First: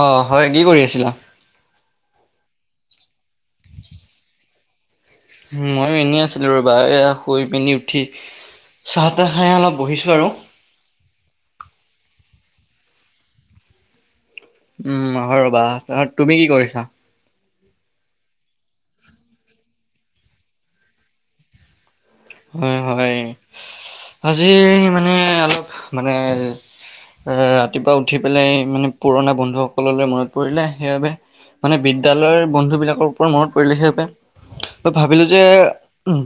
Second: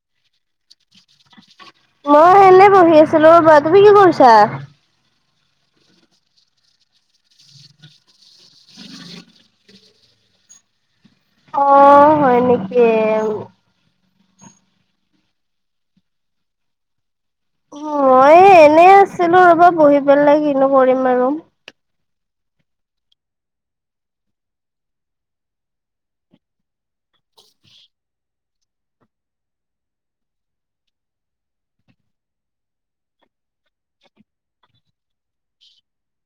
অ', হয়, কি কৰি আছিলা? মই এনে বহি আছিলো ৰ'বা, তুমি কি কৰিছা? ময়ো এনেই আছিলো ৰ'বা এইয়া শুই পিনি উঠি চাহ-তাহ খাই অলপ বহিছোঁ আৰু। অ', হয় নেকি? উম, হয় ৰ'বা, তুমি কি কৰিছা? মই এনে আছিলো ৰ'বা বহি পেলাই, কিনো কৰিম আৰু। হয়, হয়, আজি মানে অলপ মানে এ ৰাতিপুৱা উঠি পেলাই মানে পুৰণা বন্ধুসকললৈ মনত পৰিলে, সেইবাবে মানে বিদ্যালয়ৰ বন্ধু বিলাকৰ ওপৰত মনত পৰিলে, সেই বাবে ভাবিলো যে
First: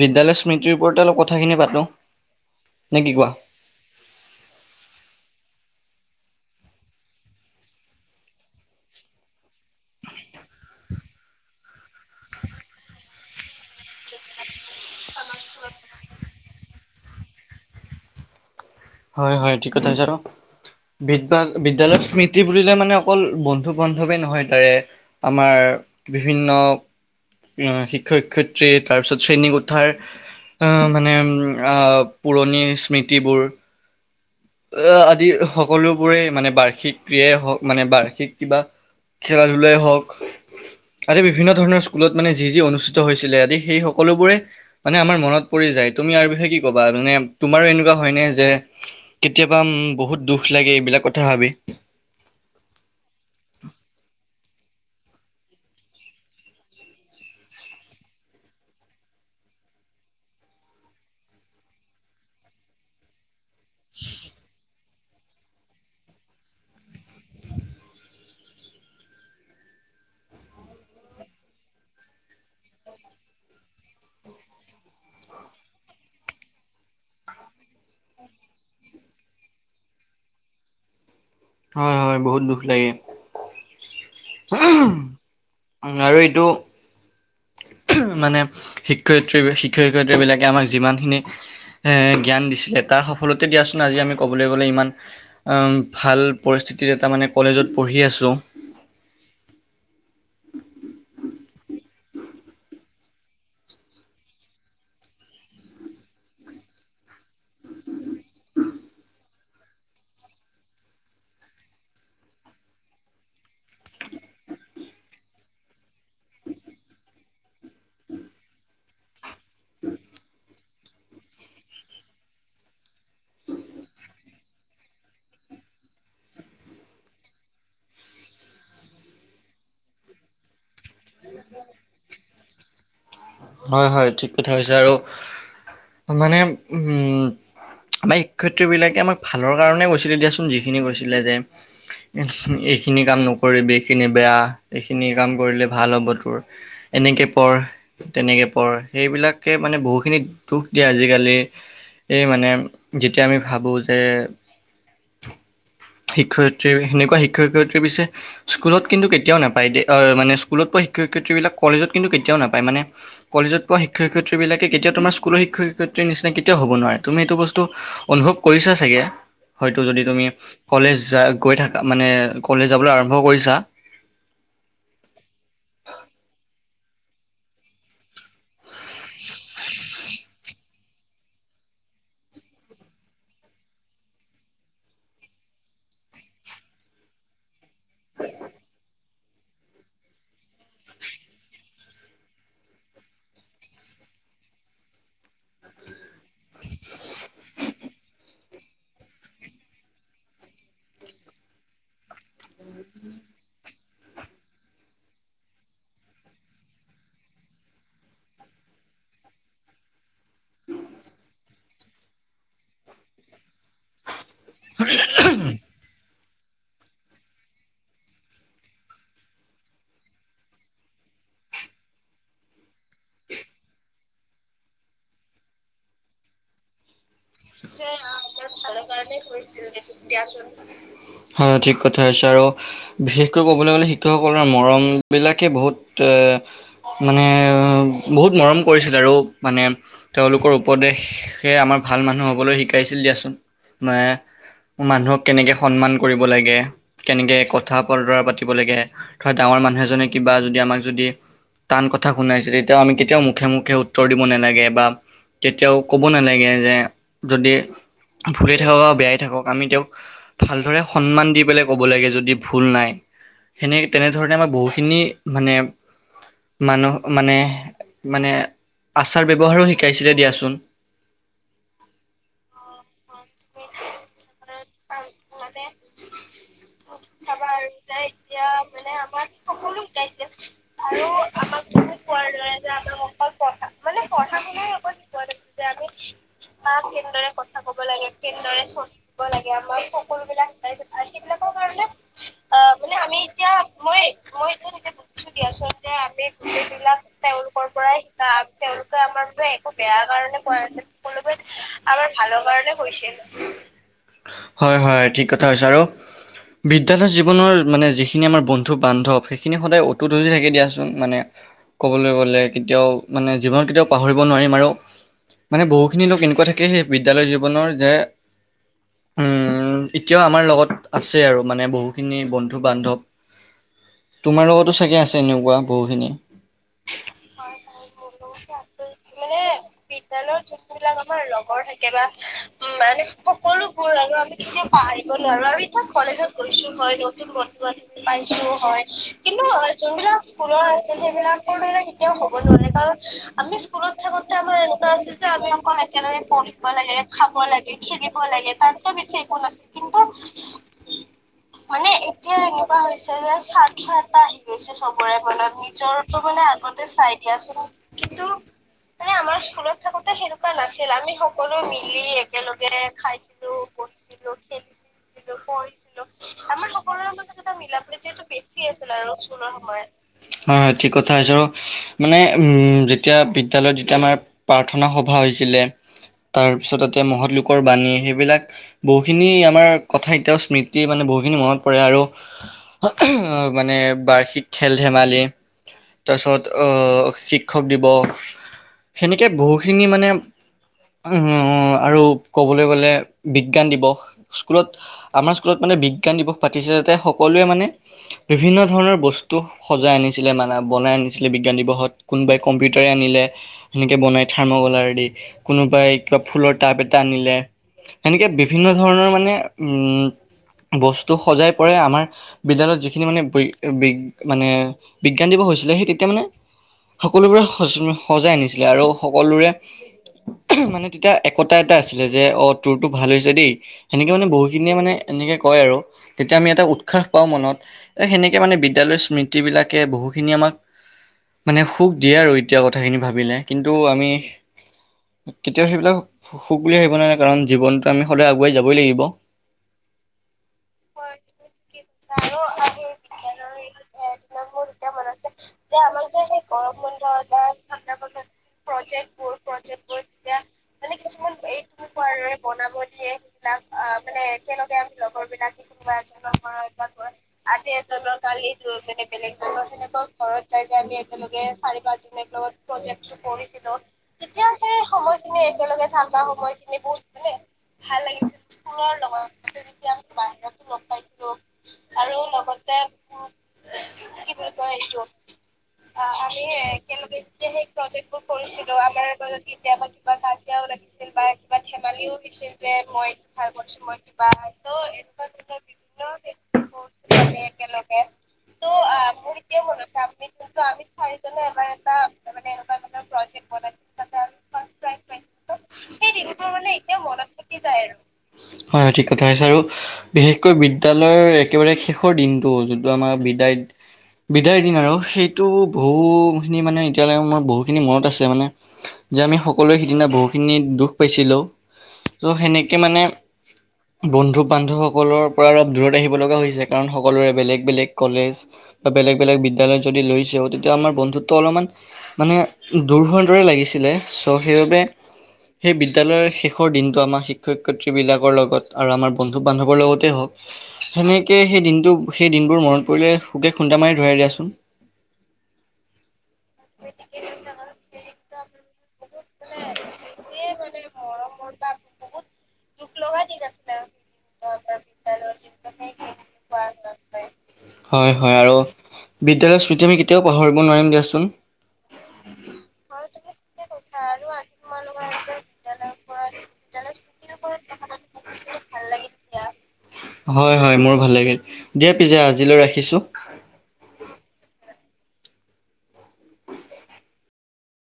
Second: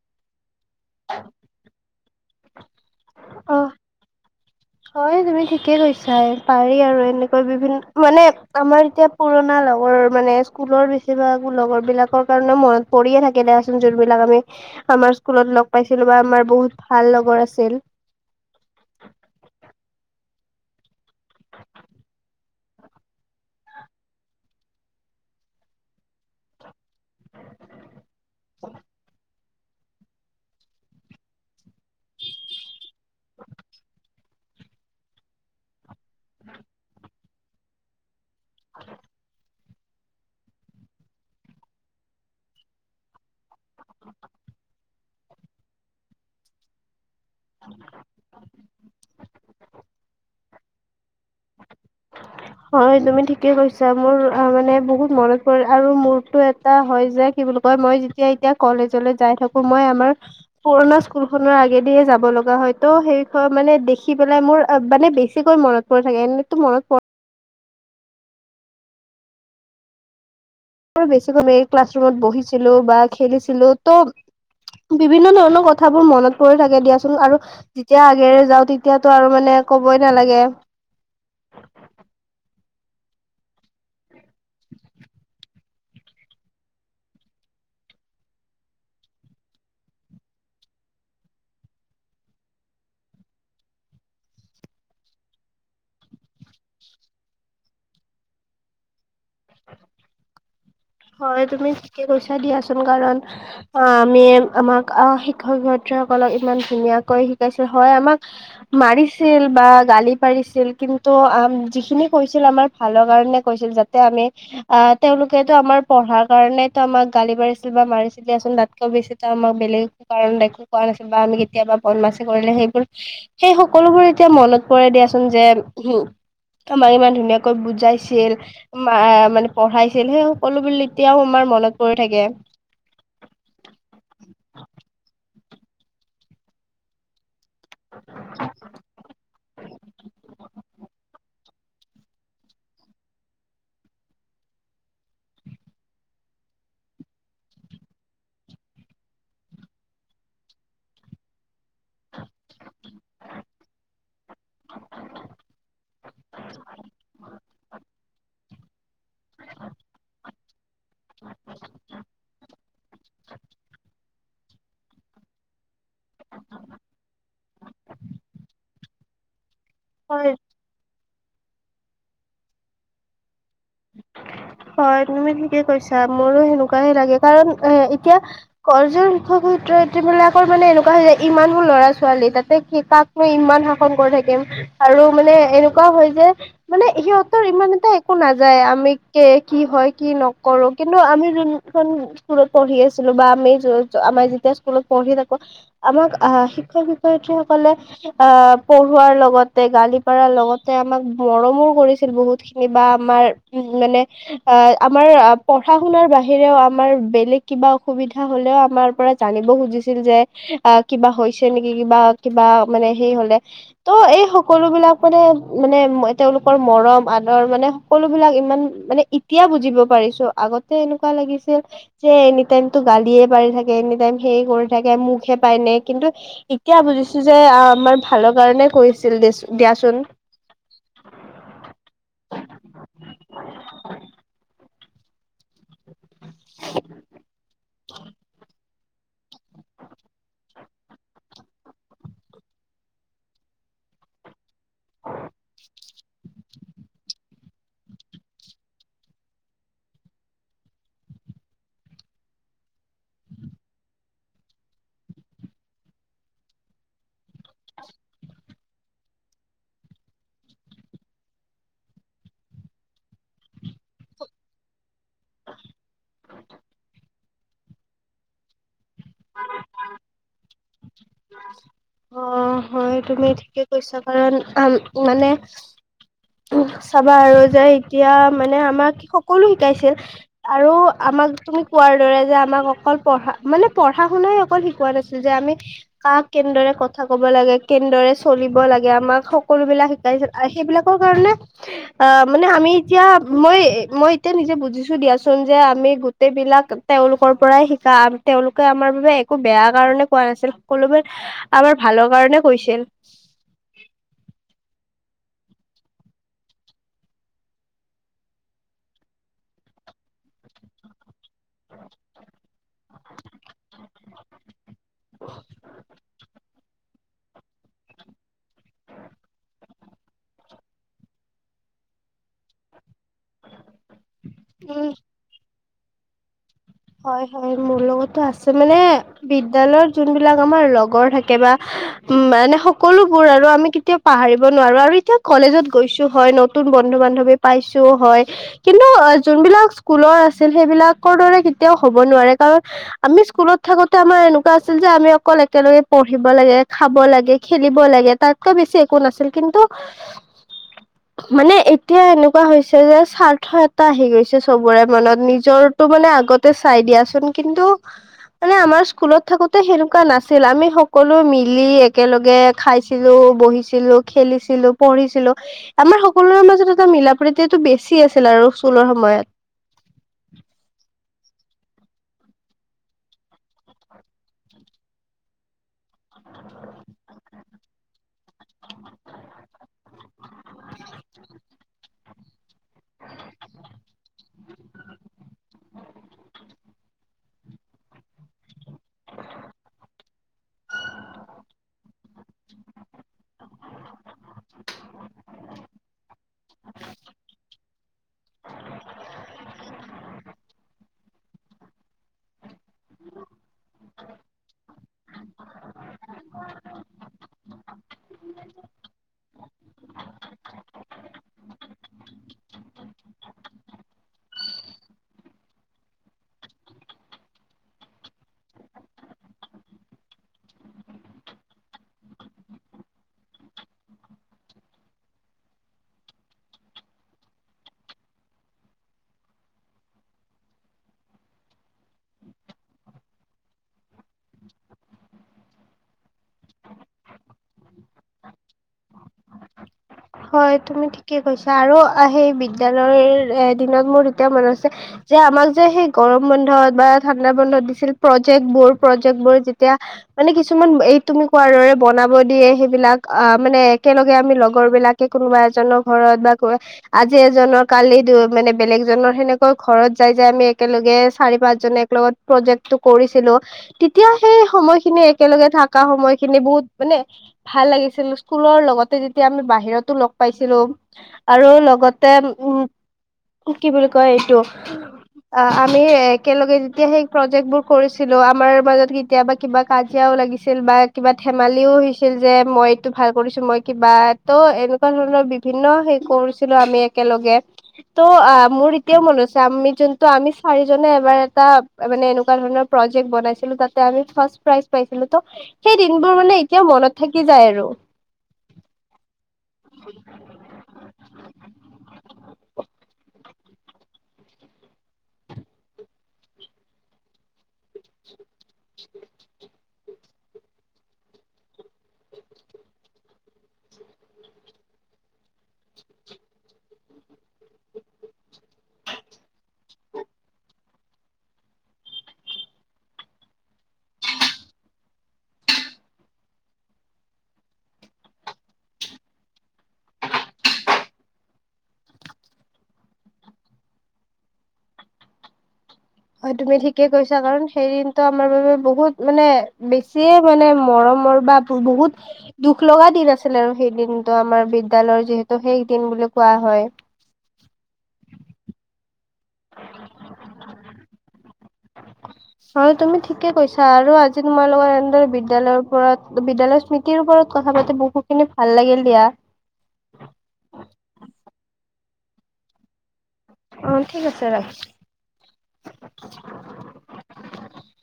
বিদ্য়ালয় স্মৃতি টিৰ ওপৰতে অলপ কথাখিনি পাতোঁ, নে কি কোৱা? অ', হয় তুমি ঠিকে কৈছা পাৰি আৰু এনেকৈ বিভিন্ন মানে আমাৰ এতিয়া পুৰণা লগৰ মানে, স্কুলৰ বেছিভাগ লগৰ বিলাকৰ কাৰণে মনত পৰিয়ে থাকে দিয়াচোন, যোনবিলাক আমি আমাৰ স্কুলত ল'গ পাইছিলো বা আমাৰ বহুত ভাল ল'গৰ আছিল। হয়, হয়, ঠিক কথা [unintelligible] বিদ্যা-বিদ্যয়ালয়ৰ স্মৃতি বুলিলে মানে অকল বন্ধু-বান্ধৱে নহয়, তাৰে আমাৰ বিভিন্ন, উম, শিক্ষ-শিক্ষত্ৰী তাৰপিছত শ্ৰেণী কো ঠাৰ অ', মানে আহ পুৰণি স্মৃতিবোৰ আহ, আদি সকলোবোৰেই মানে বাৰ্ষিক ক্ৰিয়াই হওক মানে, বাৰ্ষিক কিবা খেল লে হওক আদি বিভিন্ন ধৰণৰ স্কুলত মানে যি যি অনুষ্ঠিত হৈছিলে, আদি সেই সকলোবোৰে মানে আমাৰ মনত পৰি যায়, তুমি ইয়াৰ বিষয়ে কি ক'বা? মানে এনেকুৱা হয়নে যে কেতিয়াবা উম, বহুত দুখ লাগে এইবিলাক কথা ভাবি? হয় তুমি ঠিকে কৈছা, মোৰ মানে বহুত মনত পৰে আৰু এটা হয় যে কি বোলো হয়, মই যেতিয়া এতিয়া কলেজলৈ যাই থাকোঁ‌, মই আমাৰ পুৰণা স্কুল খনৰ আগেদিয়ে যাব লগা হয় ত' সেই-খ মানে দেখি পেলাই মোৰ অ', মানে বেছিকৈ মনত পৰি থাকে, এনেতো মনত পৰে। তোৰ বেছিকৈ মেৰি ক্লাছৰুমত বহিছিলো বা খেলিছিলো ত'--' বিভিন্ন ধৰণৰ কথাবোৰ মনত পৰি থাকে দিয়াচোন, আৰু যেতিয়া আগেৰে যাওঁ তেতিয়াতো আৰু মানে কবই নালাগে। হয় হয়, বহুত দুখ লাগে। [unintelligible] আৰু এইটো মানে, শিক্ষয়িত্ৰী, শিক্ষ-শিক্ষয়িত্ৰী বিলাকে আমাক যিমানখিনি এ জ্ঞান দিছিলে তাৰ সফলতে দিয়াচোন আজি আমি ক'বলৈ গ'লে ইমান উম, ভাল পৰিস্থিতি এটা মানে, কলেজত পঢ়ি আছোঁ। হয় তুমি ঠিকে কৈছা দিয়াচোন, কাৰণ অ', আমি আমাক, আহ, শিক্ষক-শিক্ষয়িত্ৰী সকলক ইমান ধুনীয়াকৈ শিকাইছিল, হয় আমাক মাৰিছিল বা গালি পাৰিছিল, কিন্তু আ, যিখিনি কৈছিল আমাৰ ভালৰ কাৰণে কৈছিল যা তে আমি, আহ তেওঁলোকেটো আমাৰ পঢ়াৰ কাৰণেই টো আমাক গালি পাৰিছিল বা মাৰিছিলি দিয়াচোন, তাতকৈ বেছিটো আমাক বেলেগ একো কাৰণ দেখো কোৱা নাছিল, বা আমি কেতিয়াবা বদ মাছি কৰিলে সেইবোৰ সেই সকলোবোৰ এতিয়া মনত পৰে দিয়াচোন, যে হম আমাক ইমান ধুনীয়াকৈ বুজাইছিল, মা-মানে পঢ়াইছিল সেই সকলো বুলি এতিয়াও আমাৰ মনত পৰি থাকে। হয় হয় ঠিক কথা কৈছা, আৰু মানে উম লাইক শিক্ষয়ত্ৰী বিলাকে আমাক ভালৰ কাৰণে কৈছিলে দিয়াচোন যিখিনি কৈছিলে যে এইখিনি কাম নকৰিবি এইখিনি বেয়া, এইখিনি কাম কৰিলে ভাল হ'ব তোৰ। এনেকে পঢ় তেনেকে পঢ়, সেইবিলাকে মানে বহু দুখ দিয়ে আজিকালি, এই মানে যেতিয়া আমি ভাবোঁ‌ যে শিক্ষয়িত্ৰী, সেনেকুৱা শিক্ষ-শিক্ষয়িত্ৰীৰ পিছে স্কুলত কিন্তু কেতিয়াও নাপায় দেই, অ', মানে স্কুলত পোৱা শিক্ষ-শিক্ষয়িত্ৰী বিলাক কলেজত কিন্তু কেতিয়াওঁ নাপায়, মানে কলেজত পোৱা শিক্ষ-শিক্ষয়িত্ৰী বিলাকে কেতিয়া তোমাৰ স্কুল শিক্ষ-শিক্ষয়িত্ৰীৰ নিচিনা কেতিয়াও হ'ব নোৱাৰে, তুমি এইটো বস্তু অনুভব কৰিছা চাগে। হয়তো যদি তুমি, হয় কলেজ যা-গৈ থাকা, মানে কলেজ যাবলৈ আৰম্ভ কৰিছা। হয় তুমি ঠিকে কৈছা, মোৰো সেনেকুৱাহে লাগে কাৰণ এ এতিয়া কলেজৰ শিক্ষক-শিক্ষয়িত্ৰী বিলাকৰ মানে এনেকুৱা হয় যে, ইমানবোৰ ল'ৰা ছোৱালী তাতে কিতাপ ইমান শাসন কৰি থাকিম, আৰু মানে এনেকুৱাও হয় যে মানে সিহঁতৰ ইমান এটা একো না যায়, আমি কে কি হয়, কি নকৰোঁ‌, কিন্তু আমি যোনখন স্কুলত পঢ়ি আছিলোঁ বা আমি য-আমাৰ যেতিয়া স্কুলত পঢ়ি থাকোঁ‌ আমাক আহ শিক্ষক-শিক্ষয়িত্ৰীসকলে আহ পঢ়োৱাৰ লগতে গালি পাৰাৰ লগতে আমাক মৰমো কৰিছিল বহুত খিনি বা আমাৰ উম, মানে আহ আমাৰ পঢ়া শুনাৰ বাহিৰেও আমাৰ বেলেগ কিবা অসুবিধা হ'লেও আমাৰ পৰা জানিব খুজিছিল যে আহ কিবা হৈছে নেকি কিবা কিবা মানে সেই হলে তো' এই সকলো বিলাক মানে মানে তেওঁলোকৰ মৰম আদৰ মানে সকলো বিলাক ইমান মানে এতিয়া বুজিব পাৰিছো আগতে এনেকুৱা লাগিছিল যে এনিটাইমতো গালিয়ে পাৰি থাকে এনিটাইম সেই কৰি থাকে মুখহে পাই নে কিন্তু এতিয়া বুজিছো যে আমাৰ ভালৰ কাৰণে কৈছিল দেছোন হয় ঠিক কথা কৈছা আৰু বিশেষকৈ ক'বলৈ গ'লে শিক্ষকসকলৰ মৰমবিলাকে বহুত এ মানে বহুত মৰম কৰিছিল আৰু মানে তেওঁলোকৰ উপদেশে সেই আমাৰ ভাল মানুহ হ'বলৈ শিকাইছিল দিয়াচোন মে ' কোন মানুহক কেনেকে সন্মান কৰিব লাগে কেনেকে কথা বতৰা পাতিব লাগে ধৰা ডাঙৰ মানুহ এজনে কিবা যদি আমাক যদি টান কথা শুনাইছে তেতিয়াও আমি কেতিয়াও মুখে, মুখে উত্তৰ দিব নালাগে বা কেতিয়াও কব নালাগে যে যদি ভুলে থাকক বা বেয়াই থাকক আমি তেওঁক ভালদৰে সন্মান দি পেলাই ক'ব লাগে যদি ভুল নাই। সেনে তেনেধৰণে আমাৰ বহুখিনি মানে মানুহ মানে, মানে আচাৰ ব্যৱহাৰো শিকাইছিলে দিয়াচোন। অহ' হয় তুমি ঠিকে কৈছা কাৰণ মানে চাবা আৰু যে এতিয়া মানে আমাক সকলো শিকাইছিল। আৰু আমাক তুমি কোৱাৰ দৰে যে আমাক অকল পঢ়া মানে পঢ়া শুনাই অকল শিকোৱা নাছিল। যে আমি কাক কেনেদৰে কথা কব লাগে কেনেদৰে চলিব লাগে আমাক সকলো বিলাক শিকাইছিল শিকোৱাৰ কাৰণে অহ' মানে আমি এতিয়া মই মই এতিয়া নিজে বুজিছো দিয়াচোন যে আমি গোটেইবিলাক তেওঁলোকৰ পৰাই শিকা তেওঁলোকে আমাৰ বাবে একো বেয়া কাৰণে কোৱা নাছিল সকলোৱে আমাৰ ভালৰ কাৰণে কৈছিল। হয, হয় ঠিক কথা কৈছা আৰু বিদ্যালয়ৰ জীৱনৰ মানে যিখিনি আমাৰ বন্ধু বান্ধৱ সেইখিনি সদায় অতুত হৈয়ে থাকে দিয়াচোন মানে। ক'বলৈ গ'লে। কেতিয়াও মানে জীৱনত কেতিয়াও পাহৰিব নোৱাৰিম আৰু মানে বহুখিনি লোক এনেকুৱা থাকে সেই বিদ্যালয় জীৱনৰ যে উম, এতিয়াও আমাৰ লগত আছে আৰু মানে বহুখিনি বন্ধু-বান্ধৱ। তোমাৰ লগতো উম চাগে আছে এনেকুৱা বহুখিনি। হয়, হয় মোৰ লগতো আছে মানে বিদ্যালয়ত যোনবিলাক আমাৰ লগৰ থাকে বা থাকে বা উম, মানে সকলোবোৰ আৰু আমি কেতিয়াও পাহৰিব নোৱাৰো আৰু এতিয়া কলেজত গৈছো হয় নতুন বন্ধু বান্ধৱী পাইছো হয় কিন্তু যোনবিলাক স্কুলৰ আছিল সেইবিলাকৰ কেতিয়াও হব নোৱাৰে কাৰণ আমি স্কুলত থাকোতে আমাৰ এনেকুৱা আছিল যে আমি অকল একেলগে পঢ়িব লাগে খাব লাগে খেলিব লাগে তাতকৈ বেছি একো নালাগে কিন্তু মানে এতিয়া এনেকুৱা হৈছে যে স্বাৰ্থ এটা আহি গৈছে চবৰে মনত নিজৰ টো মানে চাই দিয়াচোন কিন্তু মানে আমাৰ স্কুলত থাকোতে সেনেকুৱা নাছিল আমি সকলো মিলি একেলগে খাইছিলো, বহিছিলো, খেলিছিলো, পঢ়িছিলো। আমাৰ সকলোৰে মাজত এটা মিলা প্ৰীতিটো বেছি আছিল আৰু স্কুলৰ সময়ত। হয়, হয় ঠিক কথা [unintelligible] মানে উম, যেতিয়া বিদ্যালয়ত [unintelligible] আমাৰ প্ৰাৰ্থনা সভা হৈছিলে তাৰপিছত তাতে মহৎলোকৰ বাণী সেইবিলাক বহুখিনি আমাৰ কথা এতিয়াও স্মৃতি মানে বহুখিনি মনত পৰে আৰু অ মানে বাৰ্ষিক খেল ধেমালি তাৰপিছত অ শিক্ষক দিৱস সেনেকে বহুখিনি মানে [unintelligible] আৰু ক'বলৈ গ'লে বিজ্ঞান দিৱস স্কুলত আমাৰ স্কুলত মানে বিজ্ঞান দিৱস পাতিছে তাতে সকলোৱে মানে বিভিন্ন ধৰণৰ বস্তু সজাই আনিছিলে মানে বনাই আনিছিলে বিজ্ঞান দিৱসত। কোনোবাই কম্পিউটাৰে আনিলে। সেনেকেবনাই থাৰ্ম কলাৰ দি কোনোবাই কিবা ফুলৰ টাব এটা আনিলে। সেনেকে বিভিন্ন ধৰণৰ মানে উম বস্তু সজাই পৰাই আমাৰ বিদ্যালয়ত যিখিনি মানে বি- বি - বি মানে বিজ্ঞান দিৱস হৈছিলে সেই তেতিয়া মানে সকলোবোৰে সজ -সজাই আনিছিলে আৰু সকলোৰে মানে তেতিয়া একতা এটা আছিলে যে অ তোৰতো ভাল হৈছে দেই। সেনেকে মানে বহুখিনিয়ে মানে এনেকে কয় আৰু তেতিয়া আমি এটা উৎসাহ পাওঁ মনত। এই সেনেকৈ মানে বিদ্যালয়ৰ স্মৃতিবিলাকে বহুখিনি আমাক মানে সুখ দিয়ে আৰু এতিয়া কথাখিনি ভাবিলে কিন্তু আমি কেতিয়াও সেইবিলাক সুখ বুলি [unintelligible] নোৱাৰে কাৰণ জীৱনত আমি সদায় আগুৱাই যাবই লাগিব। [inaudible] হয় তুমি ঠিকে কৈছা আৰু সেই বিদ্যালয়ৰ এ দিনত মোৰ এতিয়া মন আছে। যে আমাক যে সেই গৰম বন্ধত বা ঠাণ্ডা বন্ধত দিছিল প্ৰজেক্ট বোৰ প্ৰজেক্ট বোৰ তেতিয়া মানে কিছুমান এই তুমি কোৱাৰ দৰে বনাব দিয়ে সেইবিলাক আ মানে একেলগে আমি লগৰ বিলাক কোনোবা এজনৰ ঘৰত বা ক আজি এজনৰ কালি [unintelligible] মানে বেলেগজনৰ সেনেকা ঘৰত যাই যাই আমি একেলগে চাৰি পাঁচ জন একলগত প্ৰজেক্টো কৰিছিলো। [unintelligible] সেই সময়খিনি একেলগে থাকা সময়খিনি বহুত মানে ভাল লাগিছিল স্কুলৰ লগতে যেতিয়া আমি বাহিৰত [unintelligible] লগ পাইছিলো আৰু লগতে উম কি বুলি কয় এইটো আ আমি একেলগে যেতিয়া সেই প্ৰজেক্ট বোৰ কৰিছিলো আমাৰ মাজত কেতিয়াবা কিবা কাজিয়াও লাগিছিল বা কিবা ধেমালিও হৈছিল যে মই এইটো ভাল কৰিছো মই কিবা ত ' [unintelligible] তেনেকুৱা ধৰণৰ বিভিন্ন হেৰি কৰিছিলো আমি একেলগে। ত' আ মোৰ এতিয়াও মনত আছে আমি যোনটো আমি চাৰিজনে এবাৰ এটা মানে এনেকুৱা ধৰণৰ প্ৰজেক্ট বনাইছিলো তাতে আমি ফাৰ্ষ্ট প্ৰাইজ পাইছিলো ত' সেই দিনবোৰ মানে মোৰ মানে এতিয়া মনত থাকি যায় আৰু। বিশেষকৈ বিদ্যালয়ৰ একেবাৰে শেষৰ দিনটো যোনটো আমাৰ বিদায় বিদায়ৰ দিন আৰু সেইটো বহুখিনি মানে এতিয়ালৈকে মোৰ বহুখিনি মনত আছে মানে যে আমি সকলোৱে সিদিনা বহুখিনি দুখ পাইছিলো ত' সেনেকে মানে বন্ধু বান্ধৱসকলৰ পৰা [unintelligible] দূৰত আহিব লগা হৈছে কাৰণ সকলোৰে বেলেগ বেলেগ কলেজ। বা বেলেগ বেলেগ বিদ্যালয় যদি লৈছেও তেতিয়া আমাৰ বন্ধুত্ব অলমান মানে দূৰ হোৱাৰ দৰে লাগিছিলে ছ' সেইবাবে সেই বিদ্যালয়ৰ শেষৰ দিনটো আমাৰ শিক্ষক শিক্ষয়িত্ৰীবিলাকৰ লগত আৰু আমাৰ বন্ধু বান্ধৱৰ লগতে হওঁক সেনেকে সেই দিনটো সেই দিনবোৰ মনত পৰিলে সুকে খুন্দা মাৰি ধৰে দিয়াচোন। হয় তুমি ঠিকে কৈছা কাৰণ সেই দিনটো আমাৰ বাবে বহুত মানে বেছিয়ে মানে মৰমৰ বা বহুত দুখ লগা দিন আছিল আৰু সেই দিনটো আমাৰ বিদ্যায়ালয়ৰ যিহেতু শেষ দিন বুলি কোৱা হয়। হয় হয় আৰু বিদ্যালয়ৰ স্মৃতি আমি কেতিয়াও পাহৰিব নোৱাৰিম দিয়াচোন। হয় তুমি ঠিক থিকে কৈছা আৰু আজি তোমাল লগত এনেদৰে বিদ্যালয়ৰ ওপৰত বিদ্যালয়ৰ স্মৃতিৰ ওপৰত কথা পাতি বহুত কিন্তু ভাল লাগিল দিয়া। দিয়া হয় হয় মোৰ ভাল লাগিল দিয়া পিছে আজিলৈ ৰাখিছো। অ' ঠিক আছে ৰাখছো